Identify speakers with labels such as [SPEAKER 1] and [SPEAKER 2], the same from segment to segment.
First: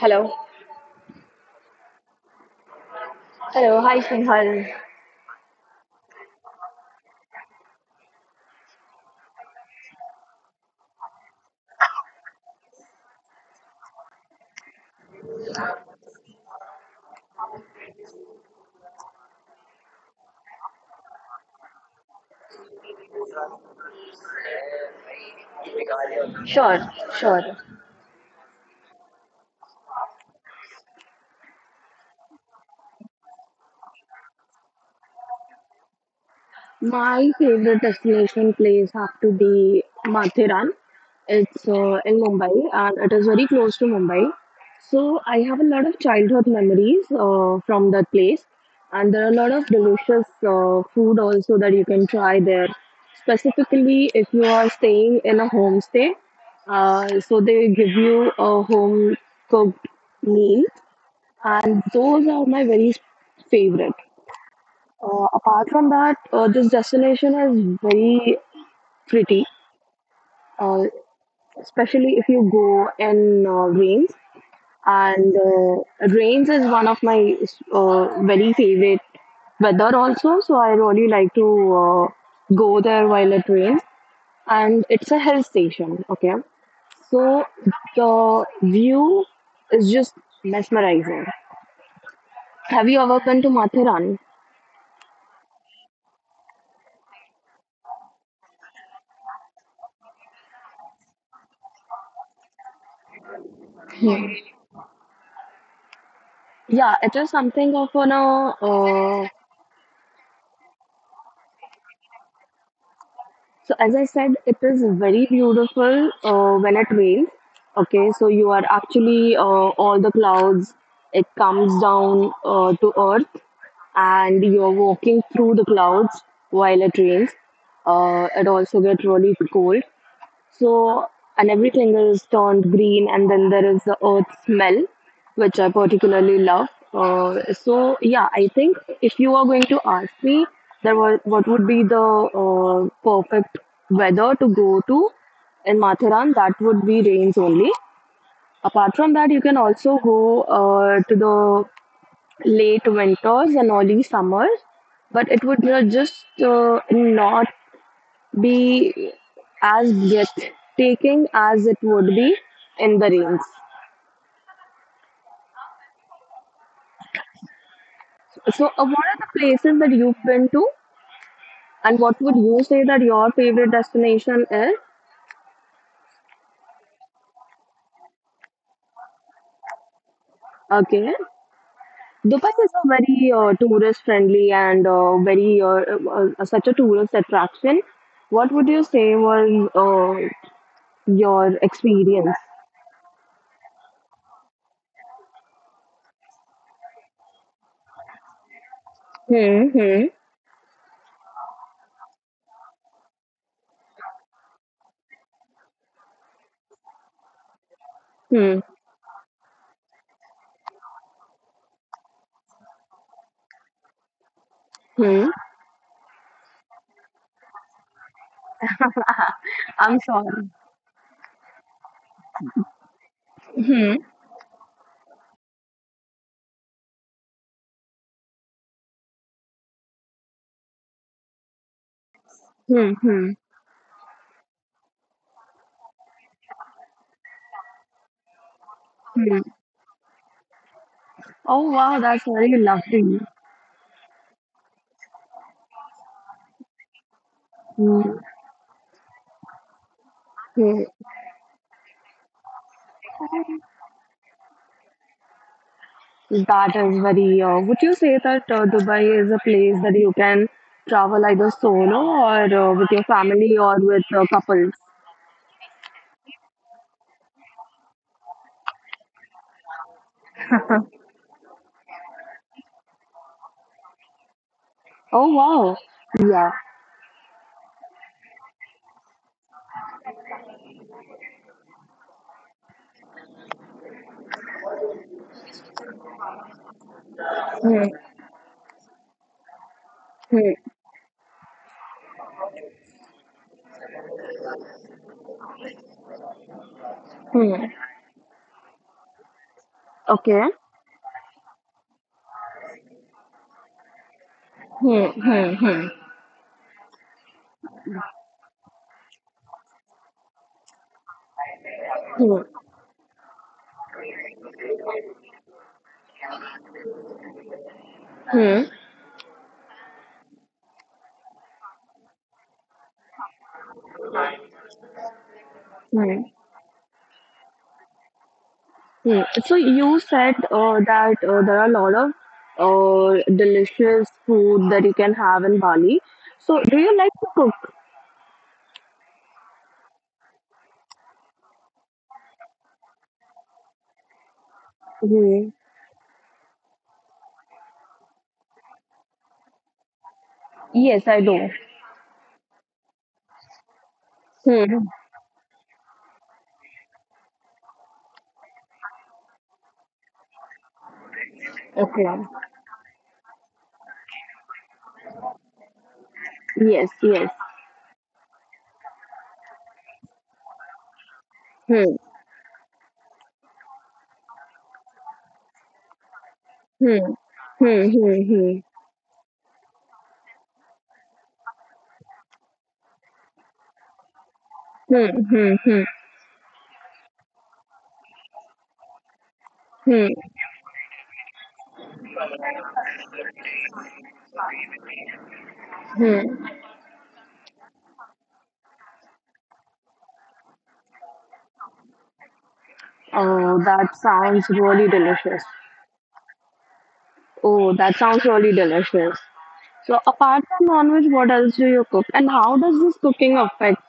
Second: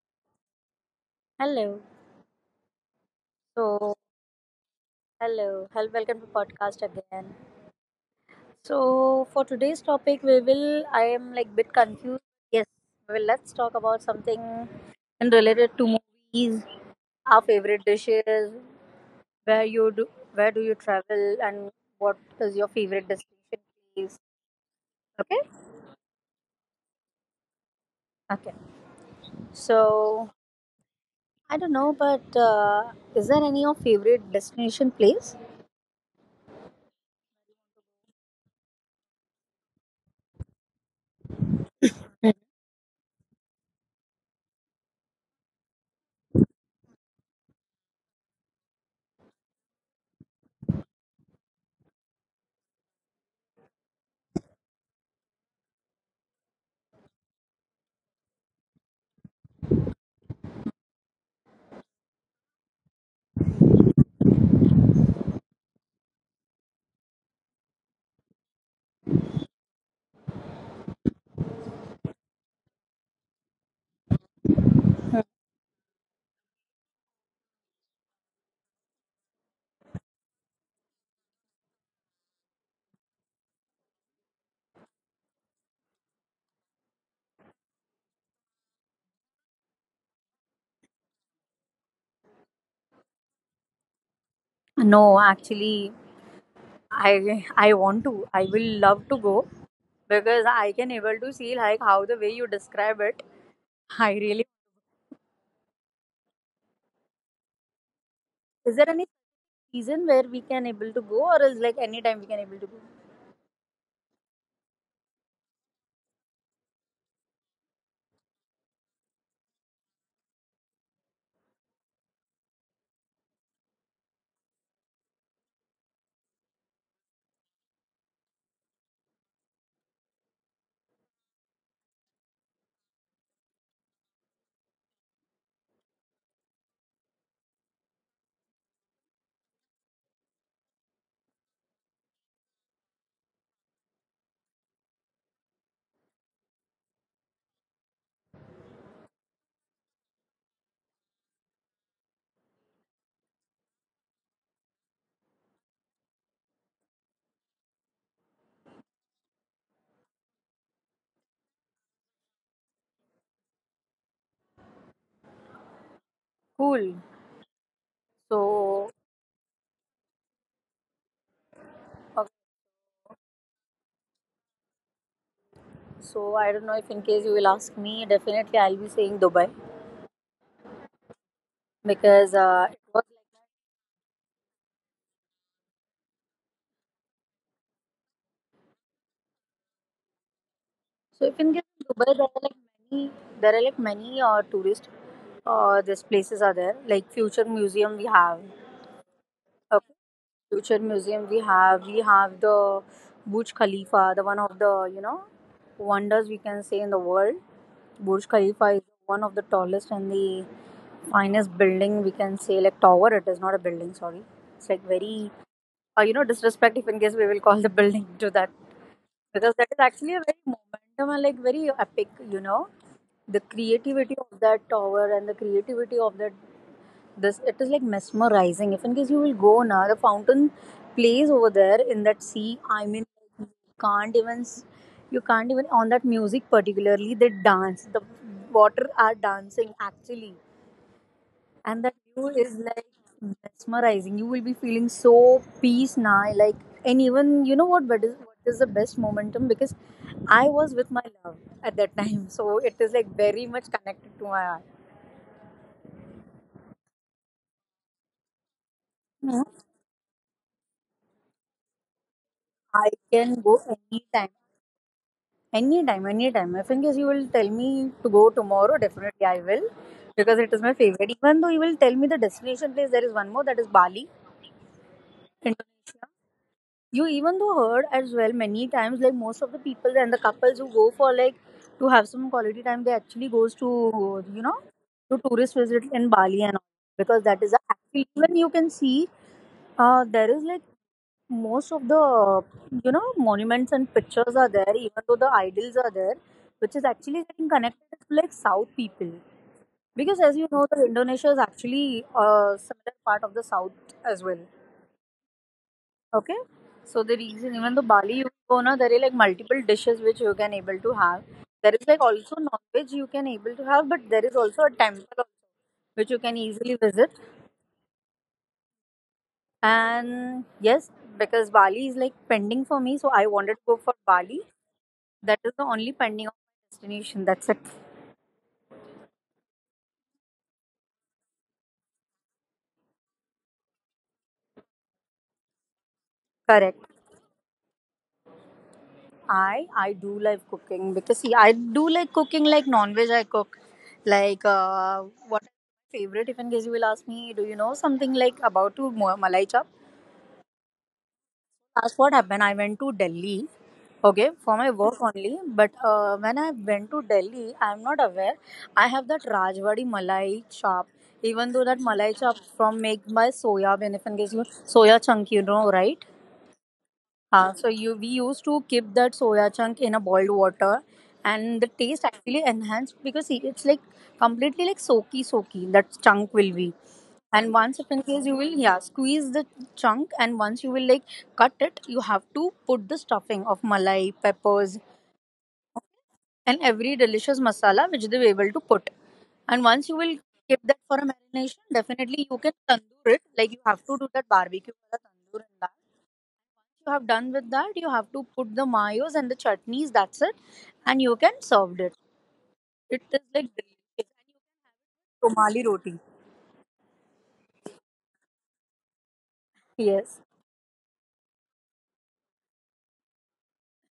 [SPEAKER 1] Hello.
[SPEAKER 2] Hello.
[SPEAKER 1] Hello,
[SPEAKER 2] So
[SPEAKER 1] hi Sinhal.
[SPEAKER 2] hello. Hello, welcome to podcast again. So for today's topic we will I am like bit confused. Yes. Well, let's talk about something and related to movies, our favorite dishes, where you do where do you travel, and what is your favorite destination place? Okay?
[SPEAKER 1] Sure, sure.
[SPEAKER 2] Okay. So I don't know, but is there any your favorite destination place?
[SPEAKER 1] My favorite destination place have to be Mathiran. It's in Mumbai and it is very close to Mumbai. So I have a lot of childhood memories from that place, and there are a lot of delicious food also that you can try there. Specifically, if you are staying in a homestay, so they give you a home cooked meal, and those are my very favorite. Apart from that, this destination is very pretty, uh, especially if you go in rains. And rains is one of my very favorite weather also. So I really like to go there while it rains. And it's a hill station. Okay, so the view is just mesmerizing. Have you ever been to Mathurani?
[SPEAKER 2] No, actually I want to. I will love to go because I can able to see like how the way you describe it. I really.
[SPEAKER 1] Yeah, it is something of an uh,
[SPEAKER 2] Is there any
[SPEAKER 1] uh,
[SPEAKER 2] season where we can able to go, or is like any time we can able to go?
[SPEAKER 1] So as I said, it is very beautiful when it rains. Okay, so you are actually all the clouds. It comes down to earth, and you're walking through the clouds while it rains. It also gets really cold. So, and everything is turned green, and then there is the earth smell, which I particularly love. So, yeah, I think if you are going to ask me, there was what would be the perfect weather to go to in Matharan, that would be rains only. Apart from that, you can also go to the late winters and early summers, but it would just not be as breathtaking taking as it would be in the rains.
[SPEAKER 2] Cool.
[SPEAKER 1] So,
[SPEAKER 2] So
[SPEAKER 1] what are the places that you've been to, and
[SPEAKER 2] okay.
[SPEAKER 1] what would you say that your favorite destination is?
[SPEAKER 2] so I don't know, if in case you will ask me, definitely I'll be saying Dubai,
[SPEAKER 1] Okay,
[SPEAKER 2] because
[SPEAKER 1] Dubai
[SPEAKER 2] it
[SPEAKER 1] is a
[SPEAKER 2] was.
[SPEAKER 1] very tourist-friendly and very such a tourist attraction. What would you say was
[SPEAKER 2] So if in
[SPEAKER 1] your
[SPEAKER 2] case Dubai, there are
[SPEAKER 1] experience?
[SPEAKER 2] like many there are like many tourist these places are there, like future museum we have
[SPEAKER 1] Hmm, hmm,
[SPEAKER 2] we have the Burj Khalifa, the one of the, you know, wonders we can say in the world. Burj Khalifa
[SPEAKER 1] hmm,
[SPEAKER 2] is one of the tallest and the finest building we can say, like tower. It is not a building, sorry. It's like very
[SPEAKER 1] hmm.
[SPEAKER 2] you know, disrespect if in case we will call the building to that, because that is
[SPEAKER 1] I'm
[SPEAKER 2] actually a very
[SPEAKER 1] sorry.
[SPEAKER 2] momentum and like very epic. You know, the
[SPEAKER 1] Hmm,
[SPEAKER 2] creativity of that tower and the creativity of that, this it is like mesmerizing. If in case you will go now, the fountain plays over there in that sea, I
[SPEAKER 1] hmm,
[SPEAKER 2] mean,
[SPEAKER 1] hmm,
[SPEAKER 2] you can't even s- you can't even on that music. Particularly they dance, the water are
[SPEAKER 1] hmm.
[SPEAKER 2] dancing actually. And
[SPEAKER 1] Oh
[SPEAKER 2] that
[SPEAKER 1] wow,
[SPEAKER 2] view
[SPEAKER 1] that's
[SPEAKER 2] is
[SPEAKER 1] very
[SPEAKER 2] like
[SPEAKER 1] lovely.
[SPEAKER 2] mesmerizing. You will be feeling so peace now, like, and even, you know what, but is
[SPEAKER 1] Mm,
[SPEAKER 2] what is the best momentum, because I was with
[SPEAKER 1] mm,
[SPEAKER 2] my love at that time. So it is like very much connected to my heart.
[SPEAKER 1] that is very. Would you say that Dubai is
[SPEAKER 2] No,
[SPEAKER 1] a place that you can travel either solo or
[SPEAKER 2] I
[SPEAKER 1] with your
[SPEAKER 2] can go
[SPEAKER 1] family or with
[SPEAKER 2] anytime.
[SPEAKER 1] couples?
[SPEAKER 2] Anytime, anytime. If in case you will tell me to go tomorrow, definitely I will, because it is my favorite. Even though you will tell me the destination place, there is one more, that is Bali,
[SPEAKER 1] Oh wow!
[SPEAKER 2] Indonesia.
[SPEAKER 1] Yeah.
[SPEAKER 2] You even though heard as well many times, like most of the people and the couples who go for like to have some quality time, they actually goes to, you know, to tourist visit in Bali and all, because that is actually when you can see, there is like
[SPEAKER 1] Hmm,
[SPEAKER 2] most of the, you know, monuments and pictures are there, even though the idols are there, which is actually getting
[SPEAKER 1] hmm,
[SPEAKER 2] connected to like south people, because as you
[SPEAKER 1] okay.
[SPEAKER 2] know, the Indonesia is actually a similar part of the south as well.
[SPEAKER 1] Hmm, hmm, hmm,
[SPEAKER 2] Okay, so the reason, even though Bali you go now, there are like multiple dishes which you can able to have. There is like also
[SPEAKER 1] hmm,
[SPEAKER 2] non-veg you can able to have, but there is also a temple also which you can easily visit.
[SPEAKER 1] hmm.
[SPEAKER 2] And yes, because Bali is like pending for me, so I wanted to go for Bali. That is the only pending
[SPEAKER 1] Hmm.
[SPEAKER 2] of my destination. That's it.
[SPEAKER 1] Hmm. So you said that there are a lot of delicious food that you can have in Bali. So do
[SPEAKER 2] Correct.
[SPEAKER 1] you like to cook?
[SPEAKER 2] I do like cooking, because see, I do like cooking, like non-veg I cook. Like, what is
[SPEAKER 1] Hmm.
[SPEAKER 2] my favorite if in case you will ask me, do you know something like about to Malai Chap?
[SPEAKER 1] Yes, I do.
[SPEAKER 2] That's what happened. I went to Delhi. Okay, for my
[SPEAKER 1] Hmm,
[SPEAKER 2] work only. But when I went to Delhi, I'm not aware. I have that Rajwadi Malai Chap. Even though that
[SPEAKER 1] okay.
[SPEAKER 2] Malai Chap from made by soya bean, if in case you soya chunk, you know, right?
[SPEAKER 1] Yes, yes.
[SPEAKER 2] So you we used to keep that soya chunk in a boiled water, and the taste
[SPEAKER 1] Hmm.
[SPEAKER 2] actually enhanced, because see, it's like completely like soaky soaky that chunk will be. And once if
[SPEAKER 1] Hmm,
[SPEAKER 2] in
[SPEAKER 1] hmm,
[SPEAKER 2] case you will,
[SPEAKER 1] hmm,
[SPEAKER 2] yeah, squeeze the chunk, and once you will like cut it, you have to put the stuffing of malai, peppers,
[SPEAKER 1] hmm, hmm, hmm,
[SPEAKER 2] and every delicious masala which they were able to put. And once you will
[SPEAKER 1] hmm,
[SPEAKER 2] keep that for a marination, definitely you can tandoor it. Like you have to do that barbecue wala tandoor in.
[SPEAKER 1] hmm.
[SPEAKER 2] You have done with that, you have to put the mayos and the chutneys, that's it, and you can serve it. It is like
[SPEAKER 1] Oh, that
[SPEAKER 2] delicious
[SPEAKER 1] sounds really delicious.
[SPEAKER 2] somali roti.
[SPEAKER 1] Oh, that sounds really delicious. So,
[SPEAKER 2] Yes.
[SPEAKER 1] apart from non-veg, what else do you cook, and how does this cooking affect?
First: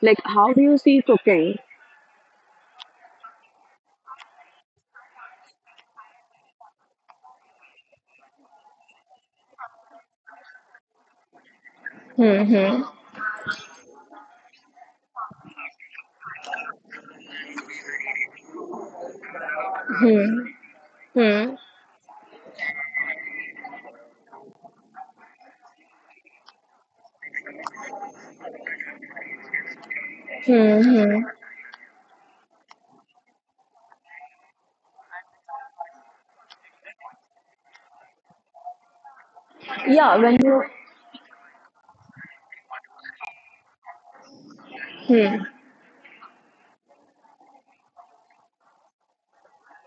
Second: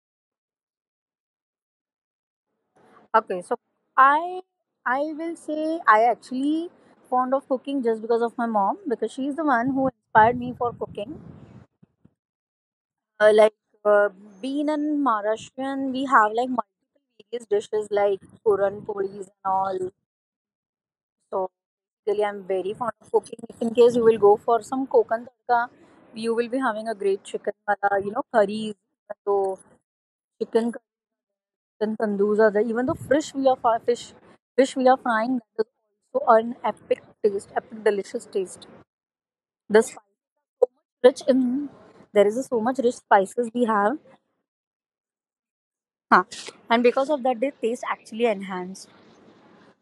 [SPEAKER 1] Like, how do you see cooking?
[SPEAKER 2] Okay, so i I will say I actually fond of cooking just because of my mom, because she's the one who inspired me for cooking.
[SPEAKER 1] Hmm, hmm,
[SPEAKER 2] uh, like uh, Being in Maharashtrian, we have like multiple various dishes like puran polis and all. So
[SPEAKER 1] hmm,
[SPEAKER 2] basically, I'm very fond of cooking. If in case you will go for some kokan tadka, you will be having a great chicken wala, you know, curries, so chicken,
[SPEAKER 1] hmm, hmm.
[SPEAKER 2] chicken tandoos are there. Even the fish we are fish we are frying, that is also an epic taste, epic delicious taste. The spices
[SPEAKER 1] Yeah,
[SPEAKER 2] are
[SPEAKER 1] when you
[SPEAKER 2] so much rich in There is so much rich spices we have, huh. And because of that, their taste actually enhanced.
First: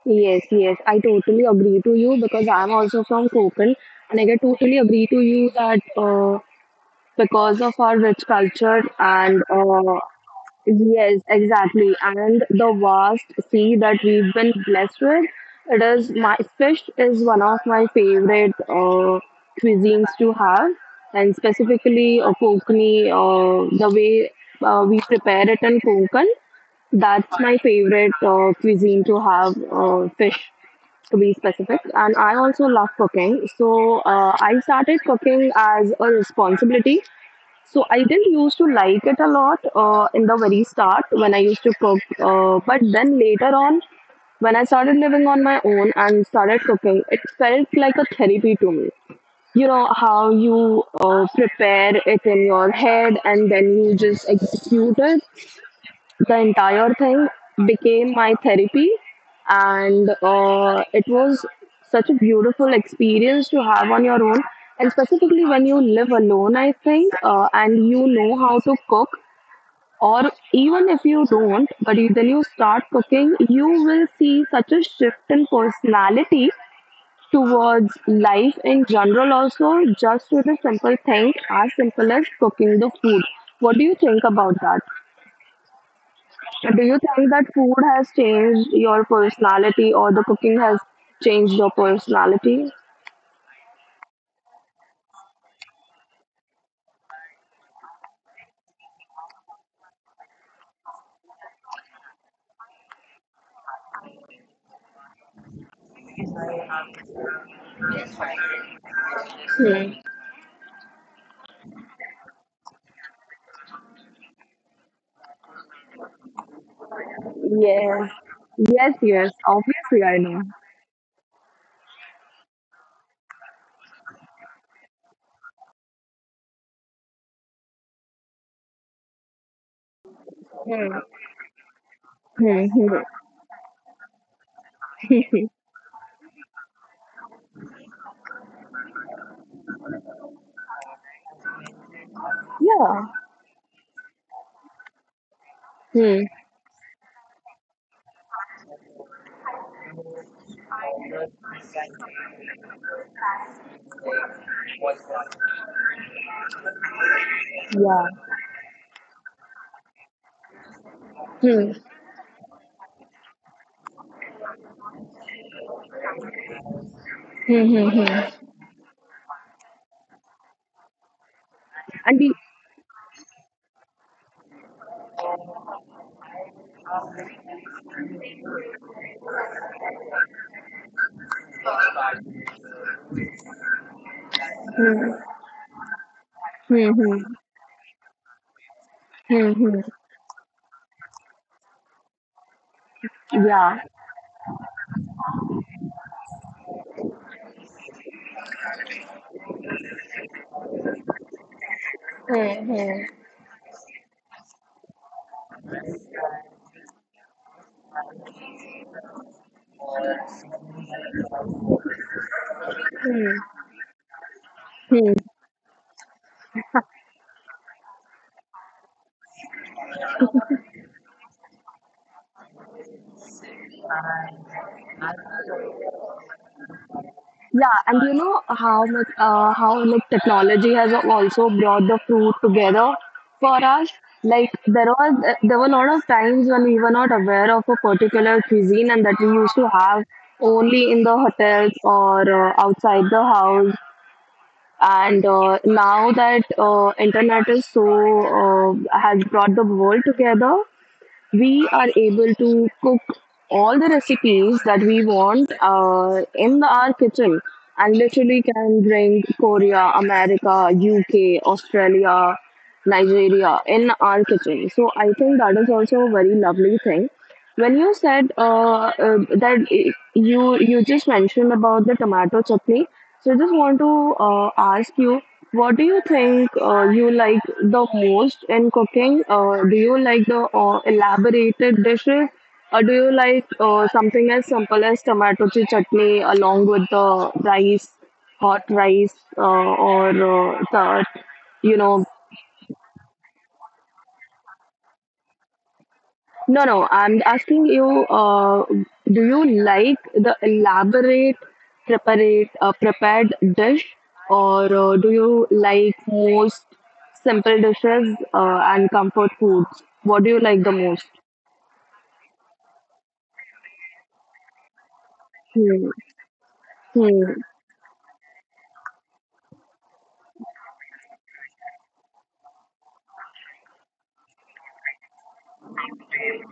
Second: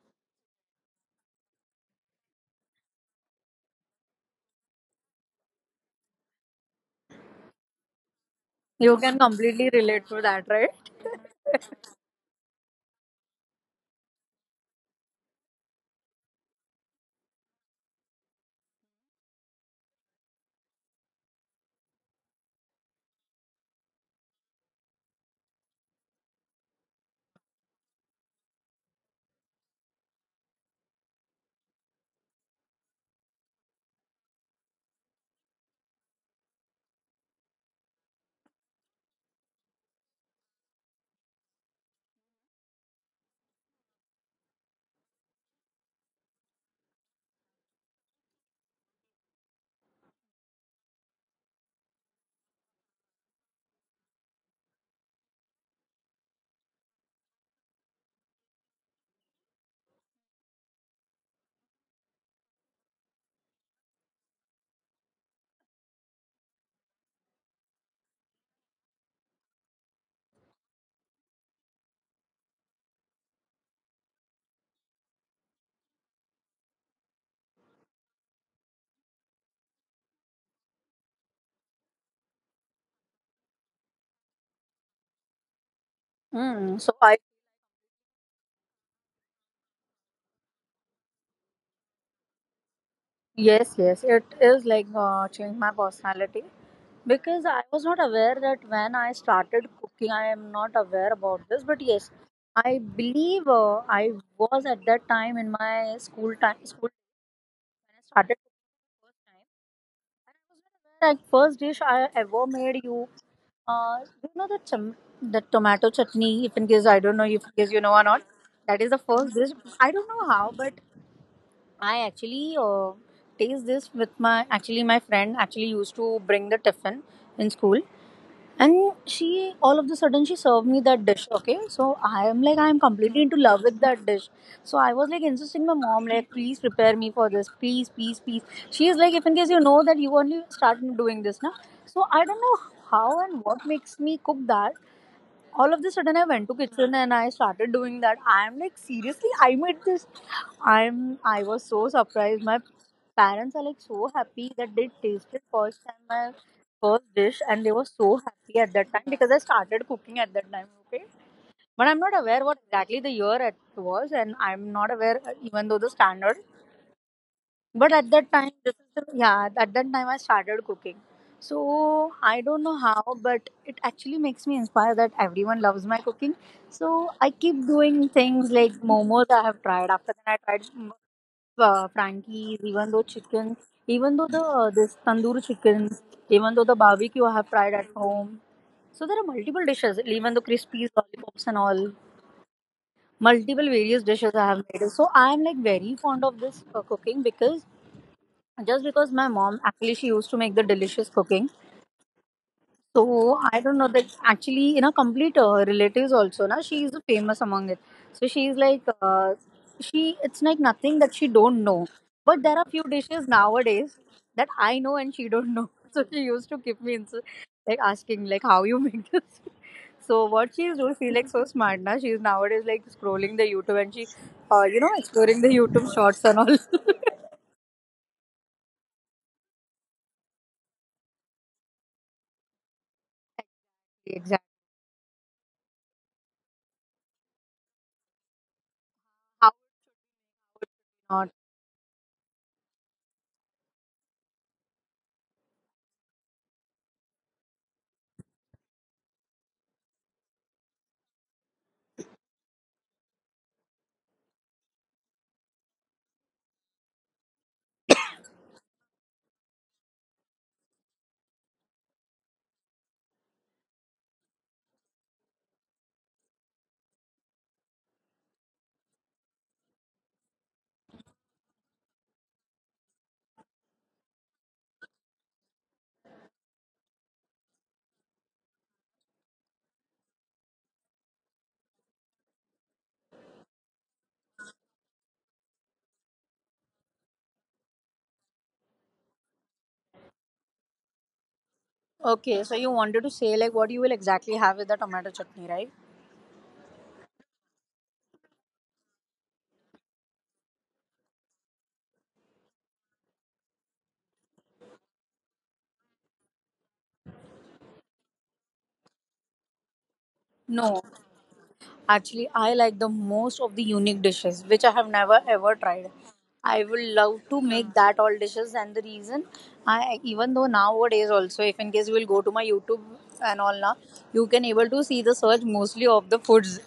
[SPEAKER 1] yes, yes, I totally agree to you because I'm also from Kokan, and I can totally agree to you that because of our rich culture
[SPEAKER 2] You can
[SPEAKER 1] and
[SPEAKER 2] completely relate to that, right?
[SPEAKER 1] yes, exactly. And the vast sea that we've been blessed with, it is my fish is one of my favorite cuisines to have, and specifically Konkani, the way we prepare it in Konkan, that's my favorite cuisine to have fish, to be specific. And I also love cooking, so I started cooking as a responsibility, so I didn't used to like it a lot in the very start when I used to cook, but then later on, when I started living on my own and started cooking, it felt like a therapy to me. You know how you prepare it in your head and then you just execute it, the entire thing became my therapy, and it was such a beautiful experience to have on your own, and specifically when you live alone, I think, and you know how to cook, or even if you don't, then you start cooking, you will see such a shift in personality towards life in general also, just with a simple thing as simple as cooking the food. What do you think about that?
[SPEAKER 2] Mm.
[SPEAKER 1] So
[SPEAKER 2] So
[SPEAKER 1] do you
[SPEAKER 2] I
[SPEAKER 1] think that food has changed your personality or the cooking has changed your personality?
[SPEAKER 2] Yes, yes, it is like changed my personality, because I was not aware that when I started cooking, I am not aware about this. But yes, I believe I was at that time in my school time. School when I started
[SPEAKER 1] Hmm.
[SPEAKER 2] cooking first time, and I was not aware. Like first dish I ever made you, uh, you know the chum- the tomato chutney. If in case I don't know if in case you know or not,
[SPEAKER 1] Yes.
[SPEAKER 2] that is the
[SPEAKER 1] Yes,
[SPEAKER 2] first
[SPEAKER 1] yes.
[SPEAKER 2] dish. I don't
[SPEAKER 1] Obviously,
[SPEAKER 2] know
[SPEAKER 1] I
[SPEAKER 2] how,
[SPEAKER 1] know.
[SPEAKER 2] but I actually taste this with my actually my friend actually used to bring the tiffin in school, and she all of the sudden she served me that dish.
[SPEAKER 1] Hmm.
[SPEAKER 2] Okay, so I am like I am
[SPEAKER 1] Hmm.
[SPEAKER 2] completely
[SPEAKER 1] Hmm.
[SPEAKER 2] into love with that dish. So I was like insisting my mom like, please prepare me for this, please, please, please. She is like, if in case you know that, you only start doing this now. So I don't know how and
[SPEAKER 1] Yeah.
[SPEAKER 2] what makes me cook that. All of the sudden I went to
[SPEAKER 1] Hmm.
[SPEAKER 2] kitchen and I started doing that. I am like, seriously, I made this. I was so surprised. My parents are like so happy that they tasted first time my first dish, and they were so happy at that time because I started cooking at that time, okay? But I'm not
[SPEAKER 1] Hmm.
[SPEAKER 2] aware what exactly the year it was, and I'm not aware even though the standard. But at that
[SPEAKER 1] Hmm. Hmm.
[SPEAKER 2] time this is
[SPEAKER 1] Hmm.
[SPEAKER 2] the, yeah, at that time I started cooking. So I don't
[SPEAKER 1] And
[SPEAKER 2] know
[SPEAKER 1] the,
[SPEAKER 2] how, but it actually makes me inspired that everyone loves my cooking. So I keep doing things like momos I have tried. After that I tried Frankie's, even though chicken, even though the this tandoor
[SPEAKER 1] hmm.
[SPEAKER 2] chickens, even though the barbecue I
[SPEAKER 1] Hmm.
[SPEAKER 2] have tried
[SPEAKER 1] Hmm.
[SPEAKER 2] at home. So there are multiple dishes,
[SPEAKER 1] Hmm.
[SPEAKER 2] even
[SPEAKER 1] Hmm.
[SPEAKER 2] the crispies, lollipops, and all. Multiple various
[SPEAKER 1] Yeah.
[SPEAKER 2] dishes I have made. So I am like very fond of this cooking, because just because my mom actually she used to make the delicious cooking.
[SPEAKER 1] Hmm.
[SPEAKER 2] So I
[SPEAKER 1] Hmm.
[SPEAKER 2] don't know that actually, you know, complete relatives also. Na, she is famous among it. So she is like, she it's like nothing that she don't know. But there are few dishes nowadays that I know and she don't know. So she used to keep me in, so, like asking like how you make this. So what she is doing, she like so smart na. She is nowadays like scrolling the YouTube, and she, you know, exploring the YouTube shorts and all.
[SPEAKER 1] Yeah, and you know how much, how like technology has also brought the fruit together for
[SPEAKER 2] Exactly.
[SPEAKER 1] us. Like there were a lot of times when we were not aware of a particular cuisine
[SPEAKER 2] How
[SPEAKER 1] and that we used to have
[SPEAKER 2] not?
[SPEAKER 1] only in the hotels or outside the house. And now that internet is so has brought the world together, we are able to cook all the recipes that we want in our kitchen, and literally can bring Korea, America, UK, Australia, Nigeria in our kitchen. So I think that is also a very lovely thing. When you said that you just mentioned about the tomato chutney, so I just want to ask you, what do you think you like the most in cooking? Do you like the elaborated dishes, or do you like something as simple as tomato chutney along with the rice, hot rice, or the, you know.
[SPEAKER 2] Okay, so you wanted to say like what you will exactly have with the tomato chutney, right?
[SPEAKER 1] No, no, I'm asking you, do you like the elaborate preparate prepared dish, or do you like most simple dishes and comfort foods? What do you
[SPEAKER 2] No,
[SPEAKER 1] like the most?
[SPEAKER 2] actually, I like the most of the unique dishes which I have never ever tried.
[SPEAKER 1] Hmm,
[SPEAKER 2] I would love to
[SPEAKER 1] hmm,
[SPEAKER 2] make that all dishes, and the reason I, even though nowadays also, if in case you will go to my YouTube and all now, you can able to see the search mostly of the foods,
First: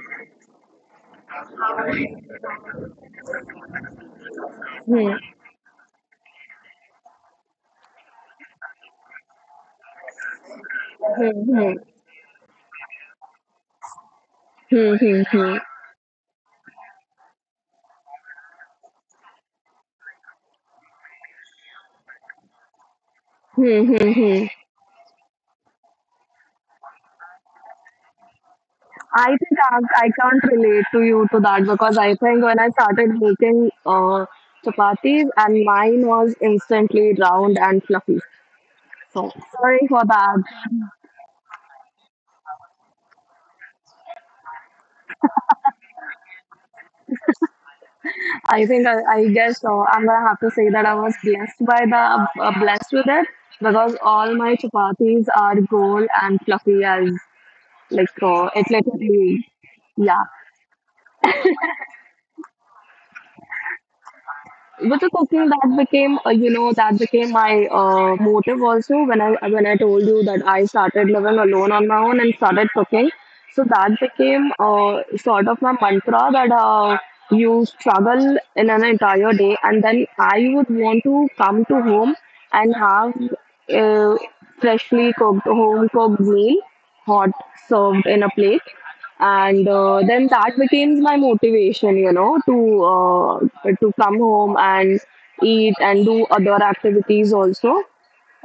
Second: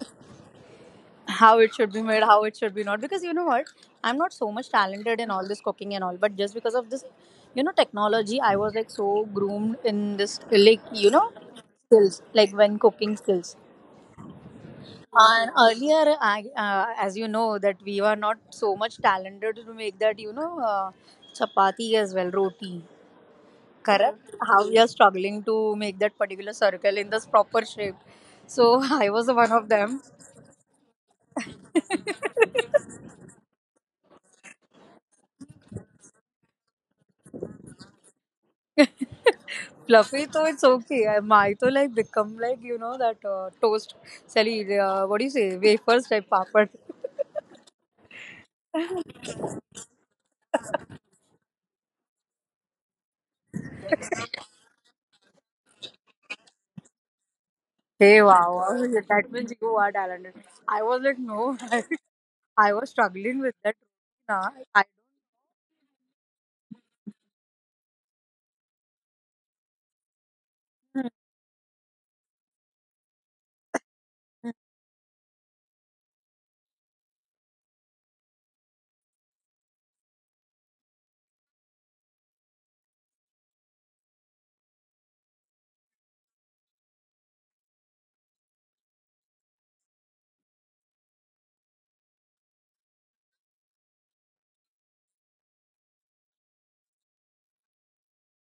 [SPEAKER 2] how it should be made, how it should be not. Because you know what, I'm not so much
[SPEAKER 1] hmm,
[SPEAKER 2] talented in all this cooking and all, but just because of this, you know, technology, I was like so groomed in this, like, you know,
[SPEAKER 1] hmm, hmm,
[SPEAKER 2] skills, like when cooking skills.
[SPEAKER 1] hmm,
[SPEAKER 2] Uh,
[SPEAKER 1] hmm,
[SPEAKER 2] earlier, I, uh, as you know, that we were not so much talented to make that, you know, chapati as well, roti.
[SPEAKER 1] hmm, hmm,
[SPEAKER 2] Correct?
[SPEAKER 1] hmm.
[SPEAKER 2] How we are struggling to make that particular circle in this proper shape. So I
[SPEAKER 1] I
[SPEAKER 2] was one
[SPEAKER 1] think
[SPEAKER 2] of
[SPEAKER 1] I,
[SPEAKER 2] them.
[SPEAKER 1] I can't relate to you to that, because I think when I started making chapatis, and mine was instantly round and fluffy. So sorry for
[SPEAKER 2] Fluffy,
[SPEAKER 1] that.
[SPEAKER 2] though it's okay. I might to like become like you know that toast, Sally, what do you say, wafers type papad.
[SPEAKER 1] I think I guess I'm gonna have to say that I was blessed by the blessed with it, because all my chapatis are gold and fluffy, as like
[SPEAKER 2] Hey,
[SPEAKER 1] it
[SPEAKER 2] yeah, that
[SPEAKER 1] literally.
[SPEAKER 2] means you are
[SPEAKER 1] Yeah,
[SPEAKER 2] talented. I was like, no, I was struggling with that. Nah, I
[SPEAKER 1] with the cooking, that became you know, that became my motive also, when I told you that I started
[SPEAKER 2] don't.
[SPEAKER 1] living alone on my own and started cooking. So that became sort of my mantra, that you struggle in an entire day and then I would want to come to home and have uh, freshly cooked, home cooked meal, hot, served in a plate, and then that became my motivation, you know, to come home and eat and do other activities also,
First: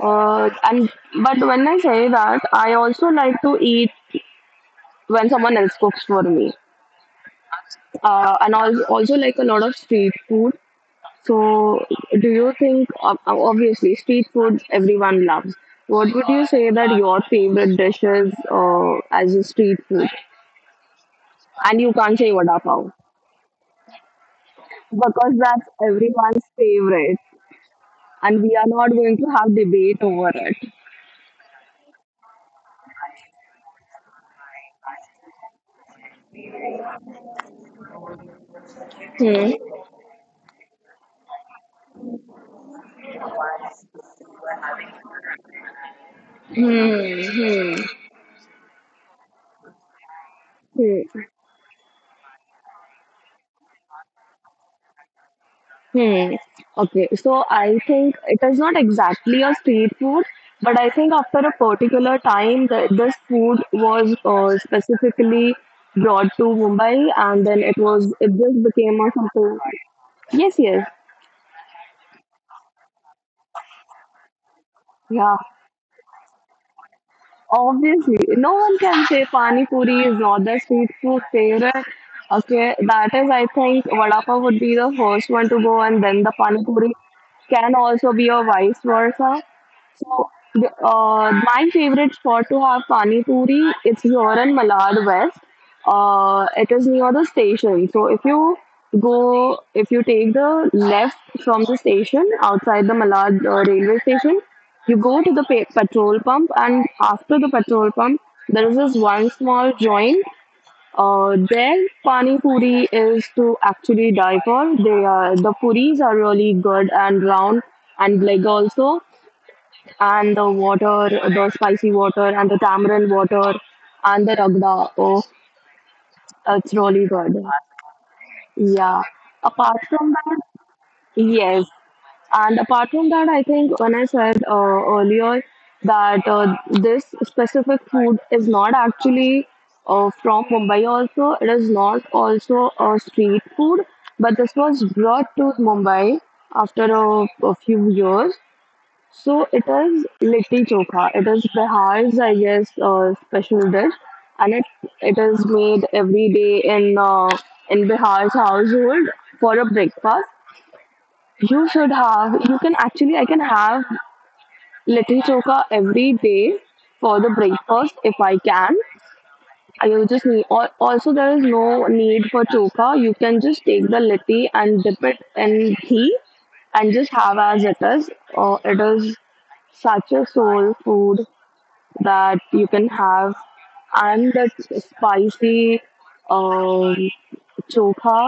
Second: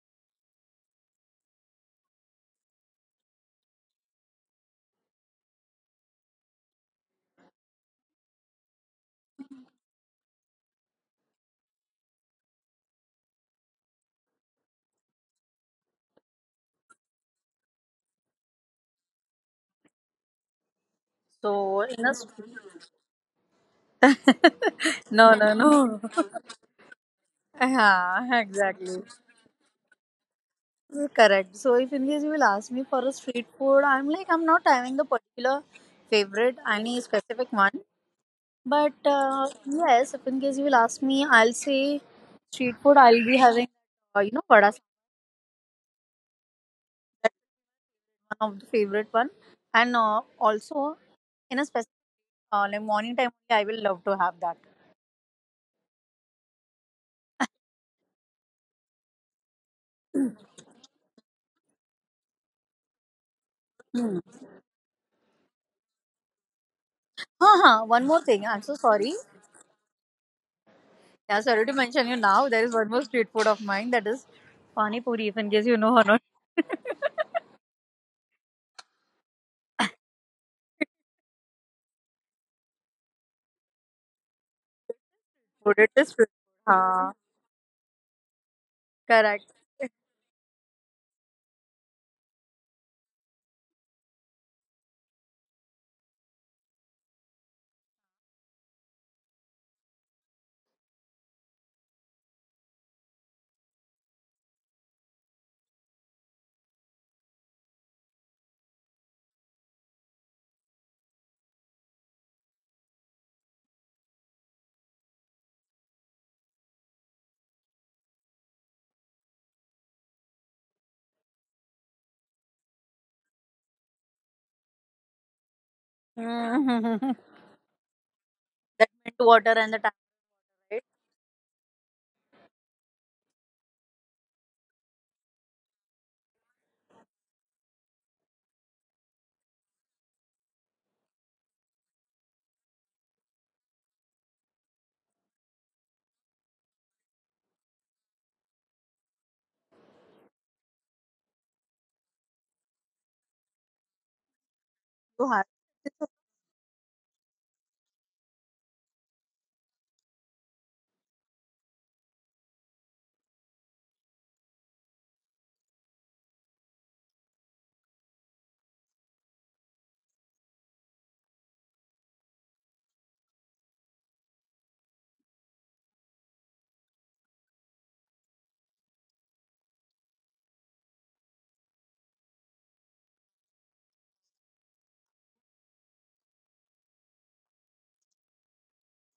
[SPEAKER 1] and but when I say that, I also like to eat when someone else cooks for me, and also like a lot of street food. So do you think, obviously street food everyone loves, what would you say that your favorite dish is uh, as a street food? And
[SPEAKER 2] So
[SPEAKER 1] you
[SPEAKER 2] in
[SPEAKER 1] can't
[SPEAKER 2] a
[SPEAKER 1] say vada pav, because
[SPEAKER 2] no, no,
[SPEAKER 1] that's
[SPEAKER 2] no.
[SPEAKER 1] everyone's favorite,
[SPEAKER 2] Yeah,
[SPEAKER 1] and we are not
[SPEAKER 2] exactly.
[SPEAKER 1] going to have debate over it.
[SPEAKER 2] Correct. So if in case you will ask me for a street food, I'm like I'm not having the particular favorite, any specific one. But
[SPEAKER 1] Hmm.
[SPEAKER 2] yes, if in case you will ask me, I'll say street food. I'll be having, you know, vada sambar,
[SPEAKER 1] Hmm.
[SPEAKER 2] that's
[SPEAKER 1] Hmm.
[SPEAKER 2] one of the favorite one, and also
[SPEAKER 1] Hmm.
[SPEAKER 2] in a specific like morning time, I will love to have that.
[SPEAKER 1] Hmm. Okay, so I think it is not exactly a street food, but I think after a particular time that this food was specifically brought to
[SPEAKER 2] One more thing. I'm
[SPEAKER 1] Mumbai,
[SPEAKER 2] so
[SPEAKER 1] and
[SPEAKER 2] sorry.
[SPEAKER 1] then it just became a something.
[SPEAKER 2] Yeah, sorry to mention you
[SPEAKER 1] Yes,
[SPEAKER 2] now. There is
[SPEAKER 1] yes,
[SPEAKER 2] one more street food of mine that is Pani Puri, if in case you know or not.
[SPEAKER 1] yeah. Obviously, no one can say pani puri is not the street food favorite. Okay, that is, I
[SPEAKER 2] Food it
[SPEAKER 1] think,
[SPEAKER 2] is
[SPEAKER 1] vada
[SPEAKER 2] street
[SPEAKER 1] pav would
[SPEAKER 2] food.
[SPEAKER 1] be the
[SPEAKER 2] Haan,
[SPEAKER 1] first one to go, and then the pani puri
[SPEAKER 2] correct.
[SPEAKER 1] can also be a vice versa. So, my favorite spot to have pani puri, it's here in Malad West. It is near the station. So if you take the left from the station outside the Malad railway station, you go to the petrol pump, and after the petrol pump, there is this one small joint. Their pani puri is to actually die for. The puris are really good and round and big also, and the water, the spicy water, and the tamarind water, and the ragda. Oh,
[SPEAKER 2] Mhm,
[SPEAKER 1] it's really good.
[SPEAKER 2] that mint water and the
[SPEAKER 1] Yeah.
[SPEAKER 2] tamarind
[SPEAKER 1] Apart from that, yes. And apart from that, I think when I said earlier that this specific food is not actually from Mumbai, also, it is not also a street food, but this was brought to Mumbai after a few years. So it is litti chokha. It is Bihar's, I guess, special dish, and it
[SPEAKER 2] you have.
[SPEAKER 1] it is made every day in Bihar's household for a breakfast. You should have. You can actually. I can have litti chokha every day for the breakfast if I can. You just need. Also, there is no need for chokha. You can just take the litti and dip it in ghee and just have as it is. It is such a soul food that you can have, and that spicy um, chokha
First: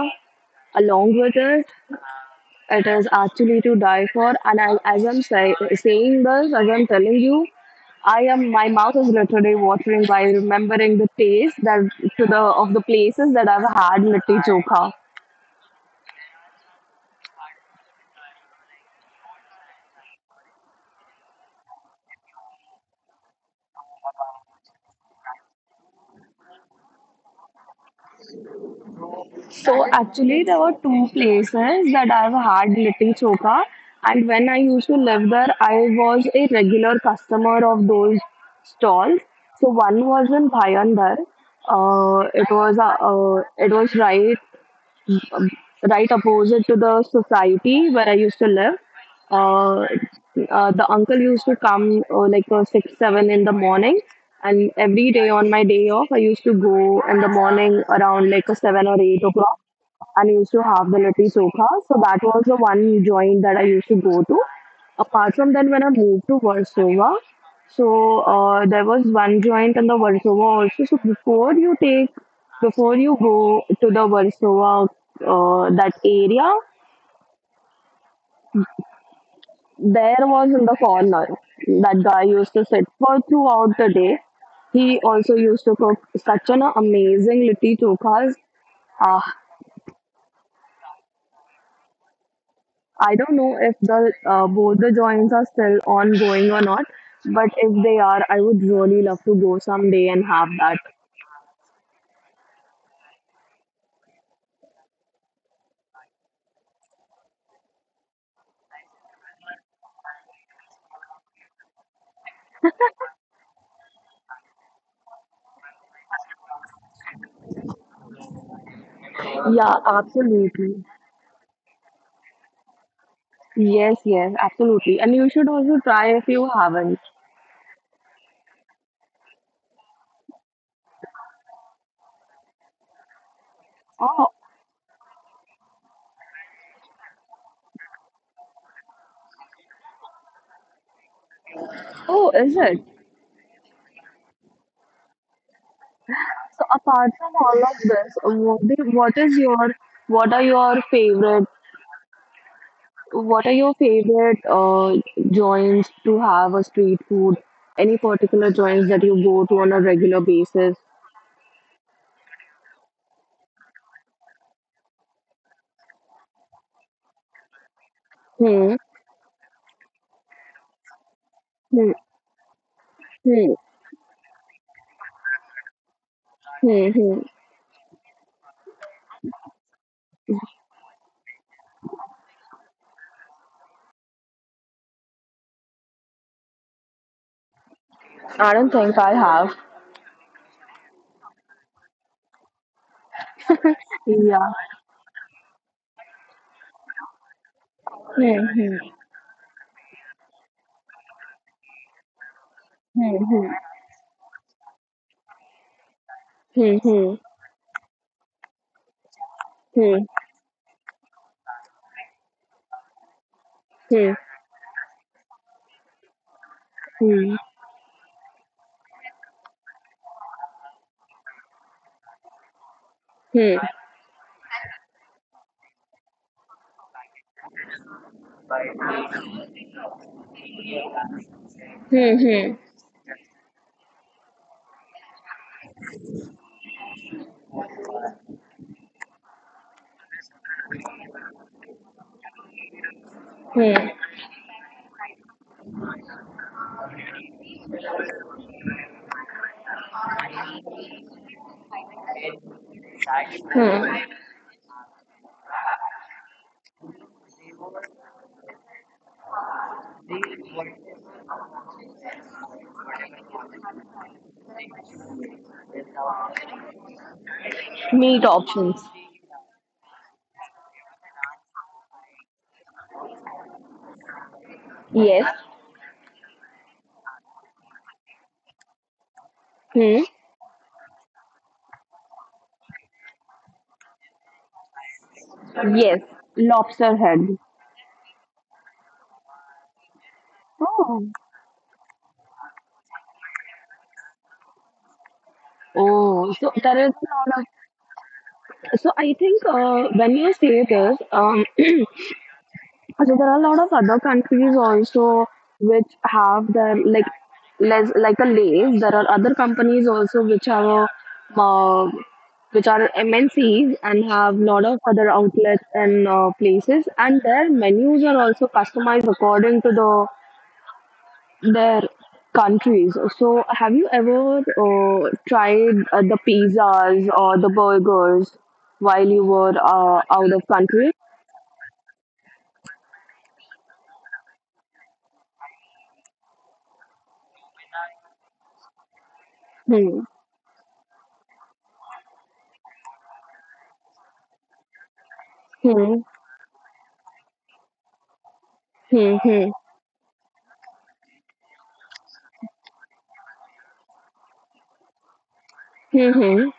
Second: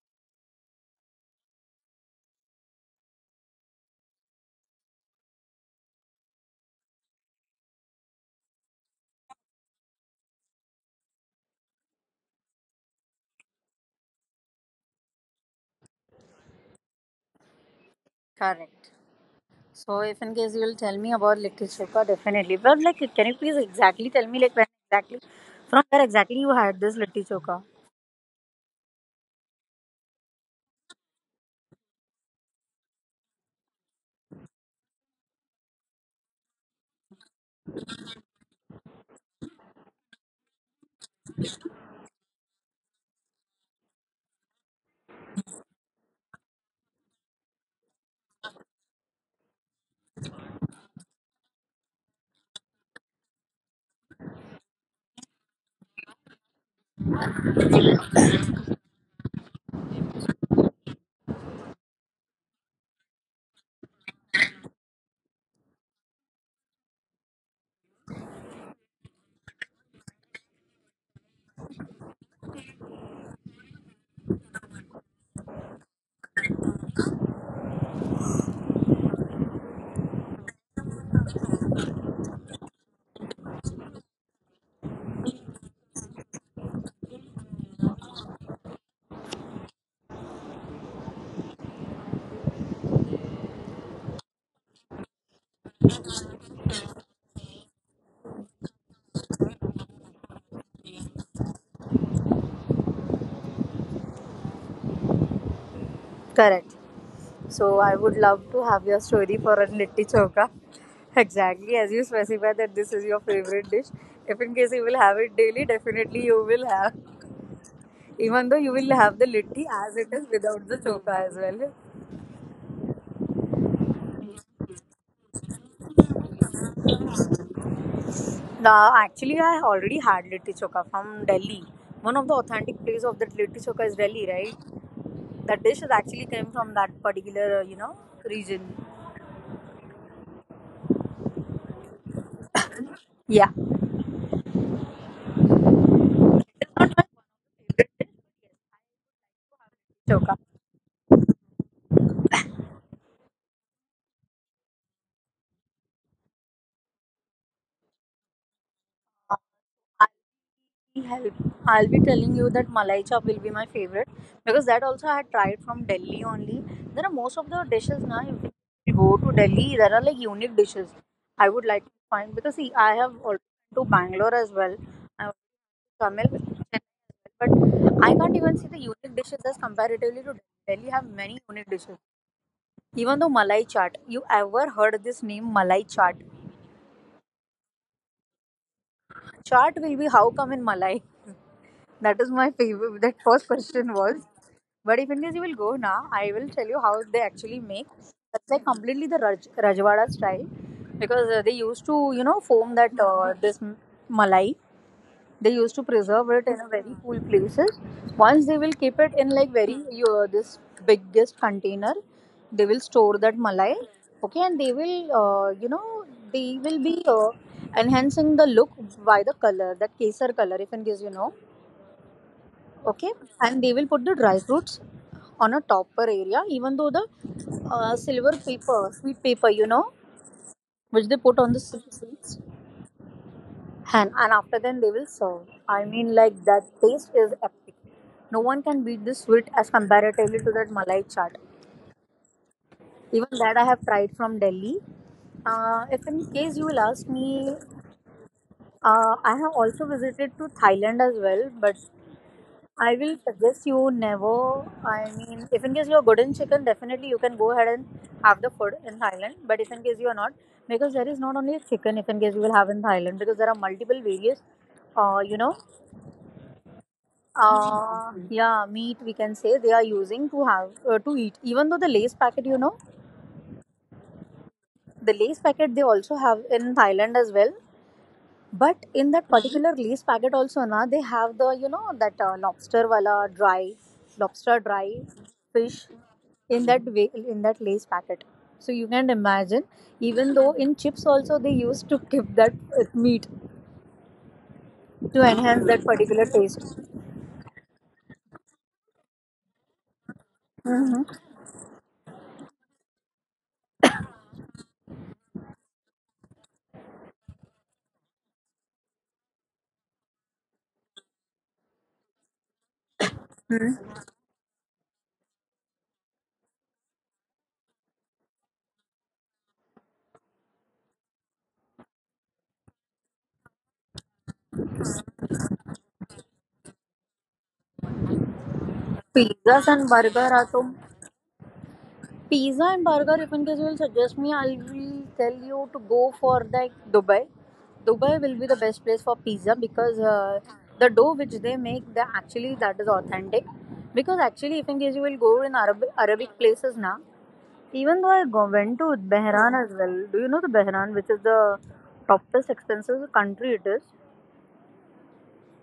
[SPEAKER 1] along with it. It is actually to die for. And as I'm saying this, as I'm telling you, I am my mouth is literally watering by remembering the taste that to the of the places that I've had litti chokha.
[SPEAKER 2] Correct. So if in case you will tell me about litti chokha, definitely. But like, can you please exactly tell me like when exactly, from where exactly you had this litti chokha?
[SPEAKER 1] So actually, there were two places that I've had Litti Choka, and when I used to live there, I was a regular customer of those stalls. So one was in Bhayandar. It was it was right um, right opposite to the society where I used to live. Uh, the uncle used to come like six, seven in the morning, and every day on my day off, I used to go in the morning around like a 7 or 8 o'clock, and I used to have the little soka. So that was the one joint that I used to go to. Apart from that, when I moved to Warsaw, there was one joint in the Warsaw also. So before you go to the Warsaw, that area, there was in the corner that guy used to sit for throughout the day. He also used to cook such an amazing litti chokhas. Ah, I don't know if the both the joints are still ongoing or not, but if they are, I would really love to go someday and have that.
[SPEAKER 2] Correct. So I would love to have your story for a litti choka. Exactly, as you specify that this is your favorite dish. If in case you will have it daily, definitely you will have. Even though you will have the litti
[SPEAKER 1] Yeah,
[SPEAKER 2] as it is without the
[SPEAKER 1] absolutely.
[SPEAKER 2] choka as well.
[SPEAKER 1] Yes, yes, absolutely. And you should also try if you haven't.
[SPEAKER 2] Now, actually, I already had litti choka from Delhi. One of the authentic place of that litti choka is Delhi,
[SPEAKER 1] Oh,
[SPEAKER 2] right? That dish is actually came from that particular, you know, region.
[SPEAKER 1] oh, is it?
[SPEAKER 2] Yeah,
[SPEAKER 1] So apart from all of this, what are
[SPEAKER 2] choka.
[SPEAKER 1] your, favorite, what are your favorite joints to have a street food? Any particular joints that you go to on a regular basis?
[SPEAKER 2] Help. I'll be telling you that malai chop will be my favorite because that also I had tried from Delhi only. There are most of the dishes now.
[SPEAKER 1] Hmm,
[SPEAKER 2] If you go to Delhi, there are like unique dishes. I
[SPEAKER 1] hmm,
[SPEAKER 2] would like to find because see, I have
[SPEAKER 1] hmm,
[SPEAKER 2] also been to Bangalore as well. I went to
[SPEAKER 1] hmm,
[SPEAKER 2] Tamil,
[SPEAKER 1] hmm.
[SPEAKER 2] well, but I can't even see the unique dishes as comparatively to Delhi. Delhi have many unique dishes. Even though malai chaat, you ever heard this name malai chaat?
[SPEAKER 1] I don't think I have.
[SPEAKER 2] Chaat will be how come in malai? That is my favorite. That first question
[SPEAKER 1] Yeah.
[SPEAKER 2] was. But if in case you will go now, I will tell you how they actually make.
[SPEAKER 1] Hmm, hmm,
[SPEAKER 2] That's like completely the Rajwada style because they used to, you know,
[SPEAKER 1] hmm,
[SPEAKER 2] foam that
[SPEAKER 1] hmm,
[SPEAKER 2] this malai. They used to preserve it in
[SPEAKER 1] hmm,
[SPEAKER 2] a very cool places. Once they will keep it in
[SPEAKER 1] hmm,
[SPEAKER 2] like very this biggest container, they will store that
[SPEAKER 1] hmm,
[SPEAKER 2] malai. Okay, and they will, you know, they
[SPEAKER 1] hmm,
[SPEAKER 2] will be enhancing the look by the color, that kesar color, if in case you know,
[SPEAKER 1] hmm, hmm,
[SPEAKER 2] okay, and they will put the dry fruits on a topper area, even though the silver paper sweet paper, you know, which they put
[SPEAKER 1] hmm,
[SPEAKER 2] on the
[SPEAKER 1] hmm,
[SPEAKER 2] sweets, and after then they will serve. I mean like that taste is epic. No one can beat this sweet as comparatively to that malai chaat.
[SPEAKER 1] hmm.
[SPEAKER 2] Even that I have tried from Delhi. If in case you will ask me, I have also visited to Thailand as well, but I will
[SPEAKER 1] hmm.
[SPEAKER 2] suggest you never. I mean, if in case you're good in chicken, definitely you can go ahead and have the food in Thailand. But if in case you are not, because there is not only chicken, if in case you will have in Thailand, because there are multiple various, you know,
[SPEAKER 1] Meat options.
[SPEAKER 2] yeah, meat we can say they are using to have to eat. Even though the lace packet, you know,
[SPEAKER 1] Yes.
[SPEAKER 2] the lace packet they also have in Thailand as well. But in
[SPEAKER 1] Hmm.
[SPEAKER 2] that particular lace packet also, na, they have the you know that lobster wala dry lobster dry
[SPEAKER 1] Yes.
[SPEAKER 2] fish
[SPEAKER 1] Lobster head.
[SPEAKER 2] in that way in that lace packet. So you can imagine,
[SPEAKER 1] Oh.
[SPEAKER 2] even though in chips also they used to keep that meat to
[SPEAKER 1] Oh, so
[SPEAKER 2] enhance that
[SPEAKER 1] there is
[SPEAKER 2] particular
[SPEAKER 1] a lot
[SPEAKER 2] taste.
[SPEAKER 1] of. So I think when you say this,
[SPEAKER 2] Hmm.
[SPEAKER 1] so there are a lot of other countries also which have their like less like a Lay's. There are other companies also which have a, uh, um, which are MNCs and have lot of other outlets and places, and their menus are also customized according to their countries. So, have you ever tried the pizzas or the burgers while you were out of
[SPEAKER 2] Pizzas and
[SPEAKER 1] country?
[SPEAKER 2] burger are so. Pizza and burger, if in case you will suggest me, I will tell you to go for like Dubai. Dubai will be the best place
[SPEAKER 1] Hmm.
[SPEAKER 2] for pizza because the dough which they make, the actually that is authentic. Because actually, if in case you
[SPEAKER 1] Hmm.
[SPEAKER 2] will go in Arabic places now, even though
[SPEAKER 1] Hmm. Hmm.
[SPEAKER 2] went to Bahrain as well. Do you know the Bahrain, which is the topest expensive country it is?
[SPEAKER 1] Hmm.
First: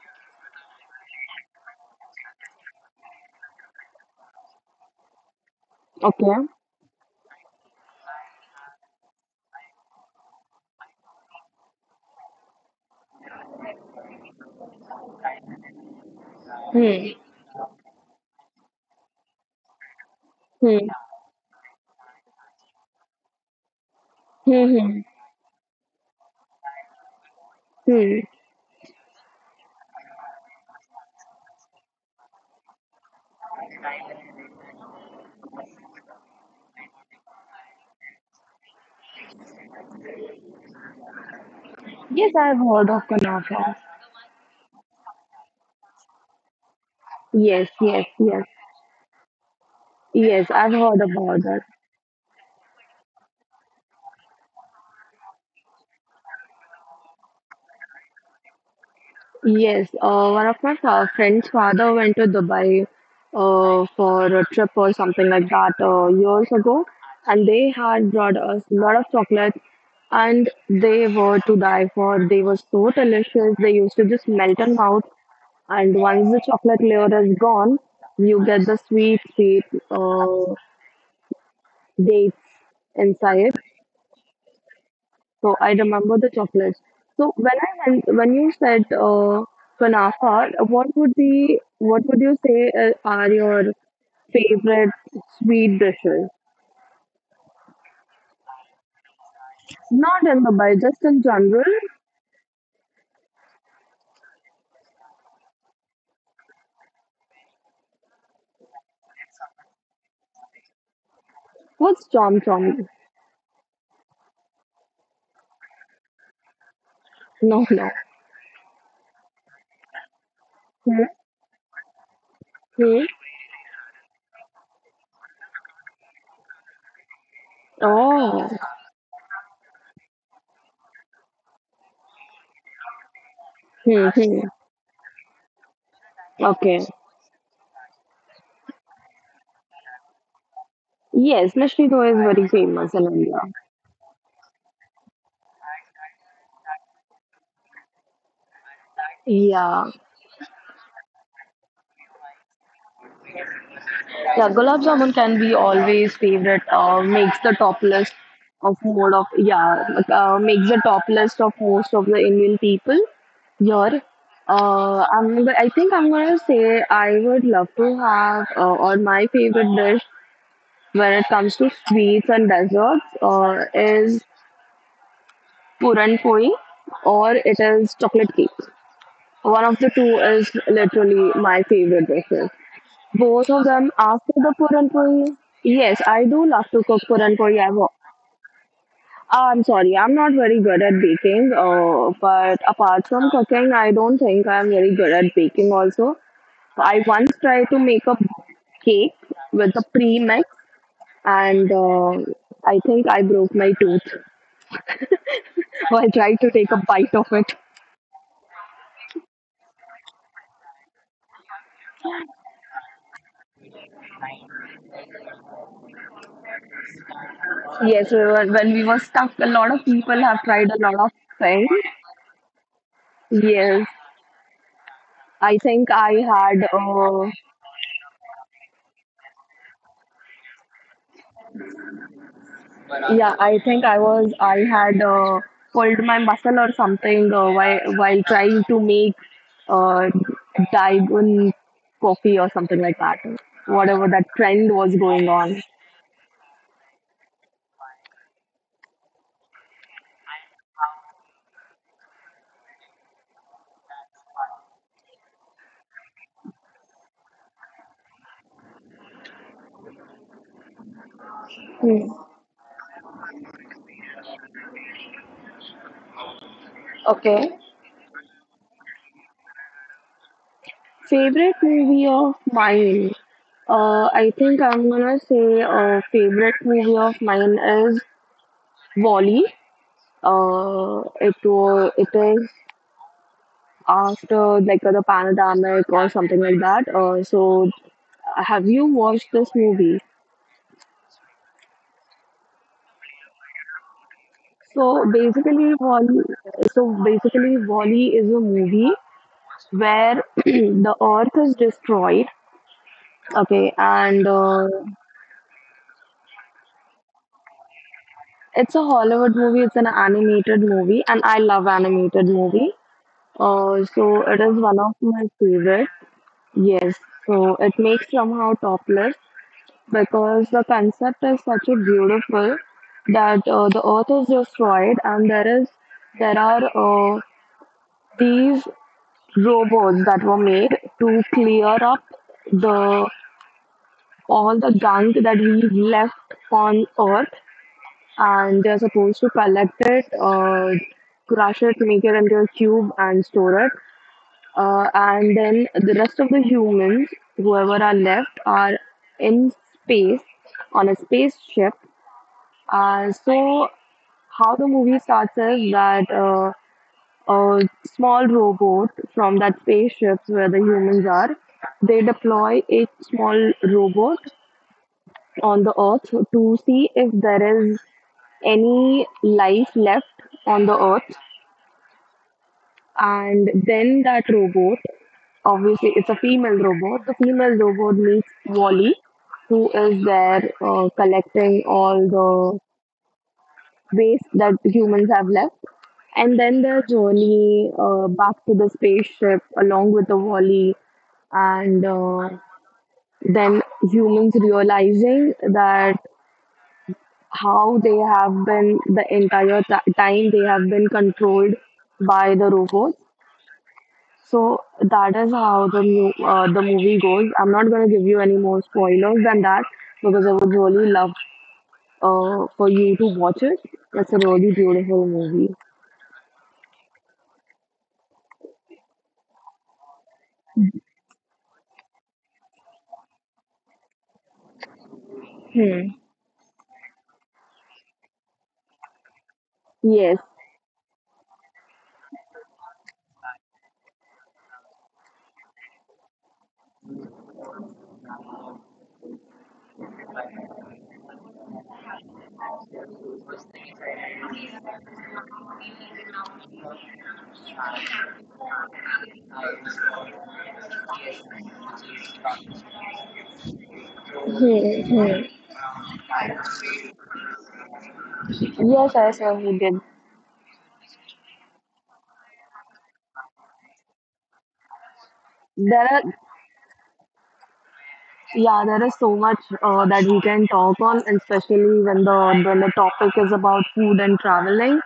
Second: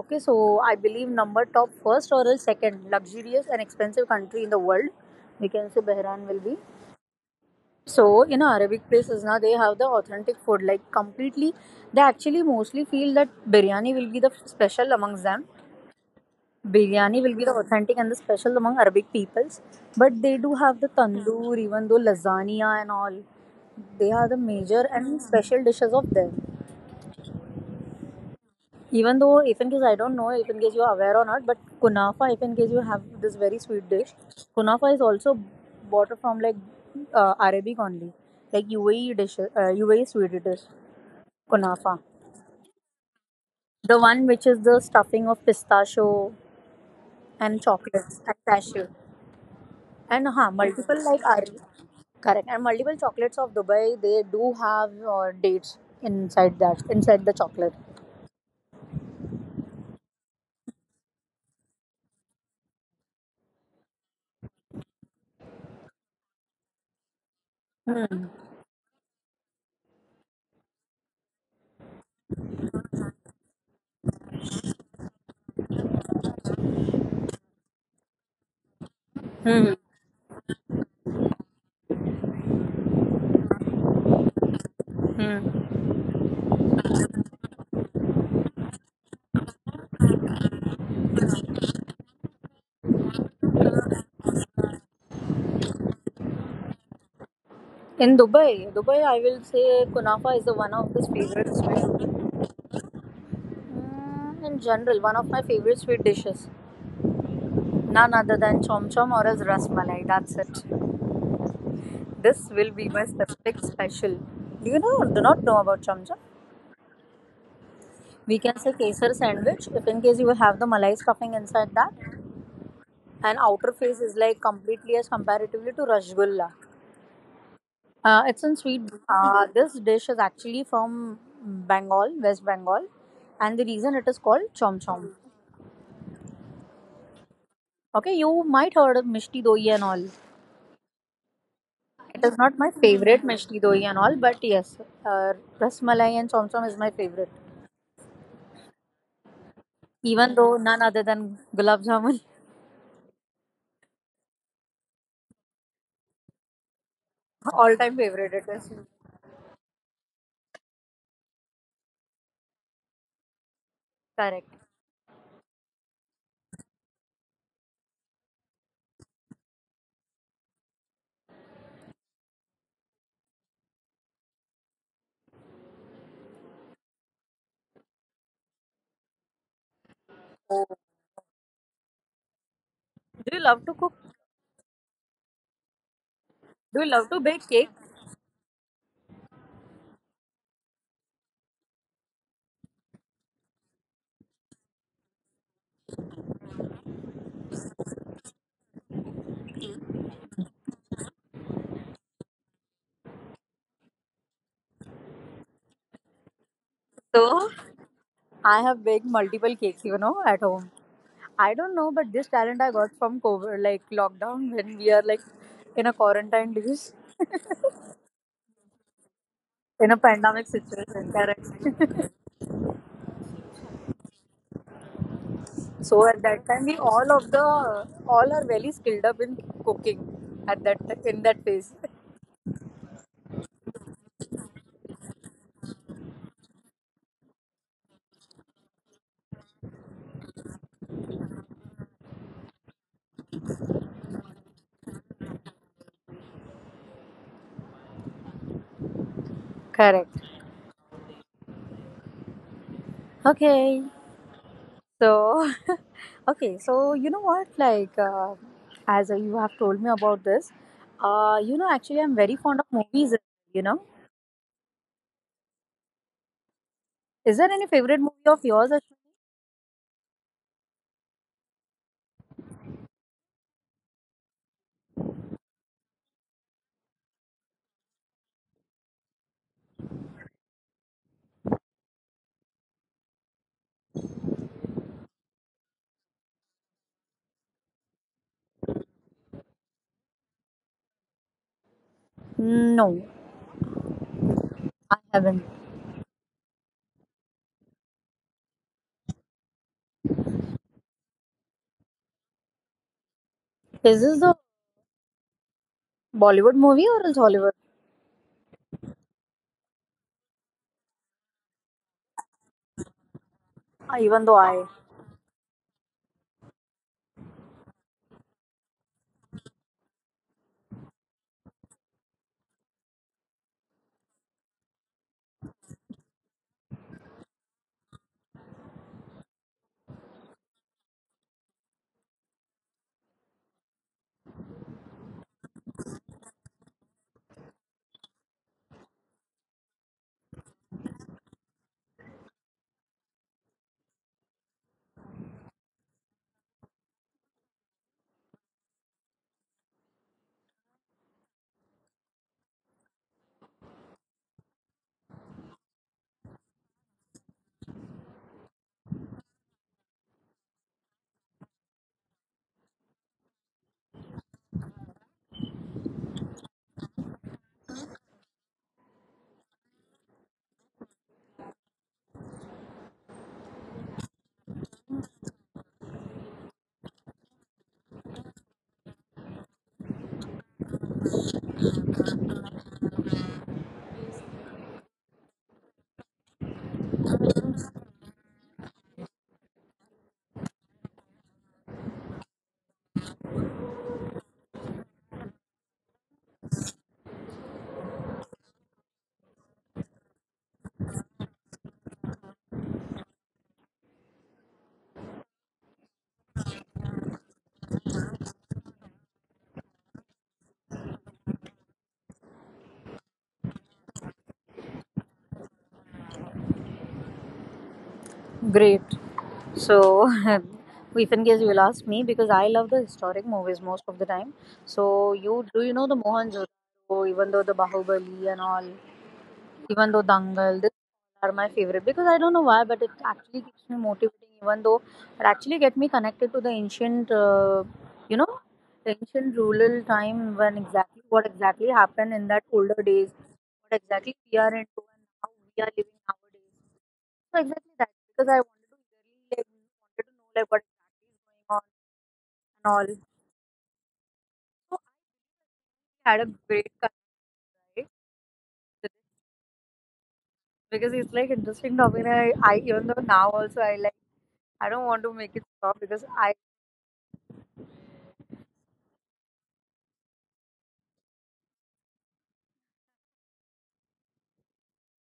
[SPEAKER 2] Okay, so I believe number top first or else second luxurious and expensive country in the world. We can say Bahrain
[SPEAKER 1] Okay.
[SPEAKER 2] will be. So in Arabic places now they have the authentic food like completely they actually mostly feel that biryani will be the special amongst them.
[SPEAKER 1] Hmm.
[SPEAKER 2] Biryani will be the authentic and the special among Arabic peoples. But they do have the
[SPEAKER 1] Hmm.
[SPEAKER 2] tandoor, even though lasagna and all. They are the
[SPEAKER 1] Hmm.
[SPEAKER 2] major
[SPEAKER 1] Hmm.
[SPEAKER 2] and special dishes of them.
[SPEAKER 1] hmm.
[SPEAKER 2] Even though, if in case I don't know, if in case you are aware or not, but kunafa, if in case you have this very sweet dish, kunafa is also bought from like Arabic only, like UAE dish, UAE sweet dish. Kunafa.
[SPEAKER 1] Yes, I've heard of Kunafa.
[SPEAKER 2] The one which is the stuffing of pistachio and
[SPEAKER 1] Yes, yes,
[SPEAKER 2] chocolates and
[SPEAKER 1] yes,
[SPEAKER 2] cashew. And huh,
[SPEAKER 1] yes. I've heard
[SPEAKER 2] multiple like
[SPEAKER 1] about
[SPEAKER 2] are
[SPEAKER 1] that.
[SPEAKER 2] correct. And multiple chocolates of Dubai, they do have dates inside that, inside the chocolate.
[SPEAKER 1] Yes, one of my friend's father went to Dubai for a trip or something like that years ago, and they had brought us a lot of chocolates, and they were to die for. They were so delicious. They used to just melt in mouth, and once the chocolate layer is gone, you get
[SPEAKER 2] Hmm.
[SPEAKER 1] the sweet, sweet uh, dates inside.
[SPEAKER 2] Hmm.
[SPEAKER 1] So I remember the chocolates. So when you said kunafa, what would you say are your favorite sweet dishes?
[SPEAKER 2] In Dubai, I will say kunafa is the one
[SPEAKER 1] Not
[SPEAKER 2] of his
[SPEAKER 1] in Mumbai,
[SPEAKER 2] favorite
[SPEAKER 1] just in
[SPEAKER 2] sweet.
[SPEAKER 1] general.
[SPEAKER 2] Mm, in general, one of my favorite sweet dishes. None other than chom chom or as ras malai. That's it. This
[SPEAKER 1] What's
[SPEAKER 2] will be
[SPEAKER 1] chom
[SPEAKER 2] my
[SPEAKER 1] chom?
[SPEAKER 2] specific special. Do you know? Do not know about chom chom?
[SPEAKER 1] No,
[SPEAKER 2] We
[SPEAKER 1] no.
[SPEAKER 2] can say kesar sandwich if in case you have the malai stuffing
[SPEAKER 1] Hmm?
[SPEAKER 2] inside that, and
[SPEAKER 1] Hmm?
[SPEAKER 2] outer face is like completely as comparatively to rasgulla. It's in sweet.
[SPEAKER 1] Oh.
[SPEAKER 2] This dish is actually from Bengal, West Bengal, and the reason it is called
[SPEAKER 1] Hmm,
[SPEAKER 2] chom
[SPEAKER 1] hmm.
[SPEAKER 2] chom.
[SPEAKER 1] Okay.
[SPEAKER 2] Okay, you might heard of mishti doi and all.
[SPEAKER 1] Yes,
[SPEAKER 2] It is
[SPEAKER 1] Mishri dough
[SPEAKER 2] not
[SPEAKER 1] is
[SPEAKER 2] my
[SPEAKER 1] very
[SPEAKER 2] favorite
[SPEAKER 1] famous in
[SPEAKER 2] mishti doi
[SPEAKER 1] India.
[SPEAKER 2] and all, but yes, uh, rasmalai and chom chom is my favorite. Even
[SPEAKER 1] Yeah.
[SPEAKER 2] though none other than gulab jamun,
[SPEAKER 1] Yeah, gulab jamun can be always favorite.
[SPEAKER 2] all
[SPEAKER 1] Makes
[SPEAKER 2] time
[SPEAKER 1] the top
[SPEAKER 2] favorite it
[SPEAKER 1] list
[SPEAKER 2] is.
[SPEAKER 1] of mode of yeah, like, makes the top list of most of the Indian people here.
[SPEAKER 2] Correct.
[SPEAKER 1] But I think I'm gonna say I would love to have or my favorite dish when it comes to sweets and desserts is puran poi or it is chocolate cake. One of the two is literally my favorite dish.
[SPEAKER 2] Do you love to cook?
[SPEAKER 1] Both of them after the puran puri? Yes, I
[SPEAKER 2] Do
[SPEAKER 1] do
[SPEAKER 2] you love
[SPEAKER 1] love
[SPEAKER 2] to
[SPEAKER 1] to cook
[SPEAKER 2] bake cake?
[SPEAKER 1] puran puri. I'm sorry, I'm not very good at baking. But apart from cooking, I don't think I'm very good at baking also. I once tried to make a cake with a pre-mix and I think I broke my tooth while trying to take a bite of
[SPEAKER 2] So
[SPEAKER 1] it.
[SPEAKER 2] I have baked multiple cakes, you know, at home. I don't know, but this talent I got from COVID, like lockdown, when we are like in a quarantine, because
[SPEAKER 1] Yes, we were, when we were stuck, a lot
[SPEAKER 2] in a
[SPEAKER 1] of people
[SPEAKER 2] pandemic
[SPEAKER 1] have tried a
[SPEAKER 2] situation,
[SPEAKER 1] lot of
[SPEAKER 2] correct?
[SPEAKER 1] things. Yes, I think
[SPEAKER 2] So at
[SPEAKER 1] I
[SPEAKER 2] that time, we
[SPEAKER 1] had.
[SPEAKER 2] all of the all are very skilled up in cooking at that phase.
[SPEAKER 1] Yeah, I think I had pulled my muscle or something while trying to make uh, Daigun coffee or something like that. Whatever that trend was going on.
[SPEAKER 2] Correct. Okay, so, okay, so you know what? Like, as you have told me about this, you know, actually, I'm very fond
[SPEAKER 1] Hmm.
[SPEAKER 2] of movies, you know. Is there any favorite movie
[SPEAKER 1] Okay.
[SPEAKER 2] of yours?
[SPEAKER 1] Favorite movie of mine. I think I'm gonna say favorite movie of mine is Wally. It is after like the pandemic or something like that. So have you watched this movie?
[SPEAKER 2] Ashwin? No, I haven't.
[SPEAKER 1] So basically, Wall- so basically, Wall-E is a movie where the Earth is destroyed.
[SPEAKER 2] Is this the
[SPEAKER 1] Okay, and
[SPEAKER 2] Bollywood movie or is Hollywood?
[SPEAKER 1] it's a Hollywood movie. It's an animated movie, and I love animated movie.
[SPEAKER 2] Even though
[SPEAKER 1] Uh,
[SPEAKER 2] I.
[SPEAKER 1] so it is one of my favorite. Yes, so it makes somehow topless because the concept is such a beautiful that the Earth is destroyed, and there are these robots that were made to clear up the all the gunk that we've left on Earth, and they're supposed to collect it, crush it, make it into a cube, and store it. And then the rest of the humans, whoever are left, are in space on a spaceship. So how the movie starts is that. A small robot from that spaceship where the humans are. They deploy a small robot on the Earth to see if there is any life left on the Earth. And then that robot, obviously, it's a female robot. The female robot meets Wally, who is there collecting all waste that humans have left. And then their journey back to the spaceship along with the Wally, and then humans realizing that how they have been the entire time they have been controlled by the robots. So that is how the movie goes. I'm not going to give you any more spoilers than that because I would really love for you to watch it. It's a really beautiful movie.
[SPEAKER 2] Great. So, if in case you will ask me, because I love the historic movies most of the time. So, you do you know the
[SPEAKER 1] Hmm.
[SPEAKER 2] Mohanjodaro, even though the Bahubali and all? Even though
[SPEAKER 1] Yes.
[SPEAKER 2] Dangal, this are my favorite because I don't know why, but it actually keeps me motivating. Even though it actually get me connected to the ancient, you know, the ancient rural time when exactly what exactly happened in that older days, what exactly we are into and how we are living nowadays. So exactly that because I wanted to really like wanted to know like what exactly is going on and all. So
[SPEAKER 1] Hmm, hmm.
[SPEAKER 2] I had a great time, right?
[SPEAKER 1] Yes, I sir, we did.
[SPEAKER 2] Because it's like interesting topic, and I even though now also I like. I don't want to make it stop
[SPEAKER 1] There
[SPEAKER 2] because
[SPEAKER 1] are,
[SPEAKER 2] I
[SPEAKER 1] yeah, there is so much that we can talk on, and especially when the topic is about food and traveling.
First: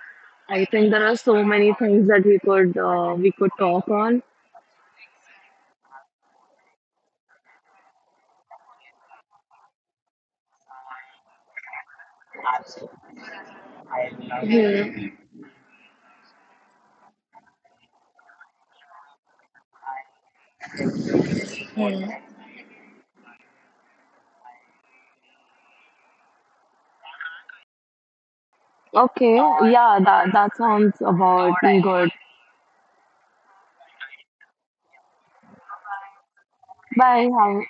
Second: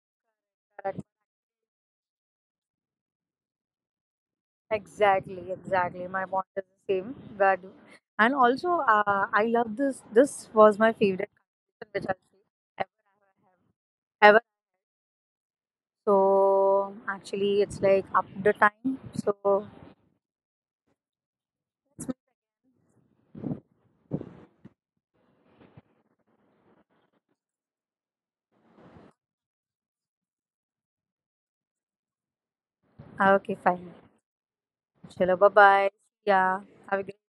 [SPEAKER 1] I think
[SPEAKER 2] correct,
[SPEAKER 1] there are so many things that we could talk on.
[SPEAKER 2] exactly, exactly. My point is the same. But and also, I love this. This was my favorite conversation which I ever. Ever.
[SPEAKER 1] Hmm,
[SPEAKER 2] So actually, it's like up the time. So
[SPEAKER 1] hmm. Okay, yeah, that that sounds about good.
[SPEAKER 2] okay, fine. Chalo, bye bye. Yeah,
[SPEAKER 1] Bye.
[SPEAKER 2] have a good.
[SPEAKER 1] Have,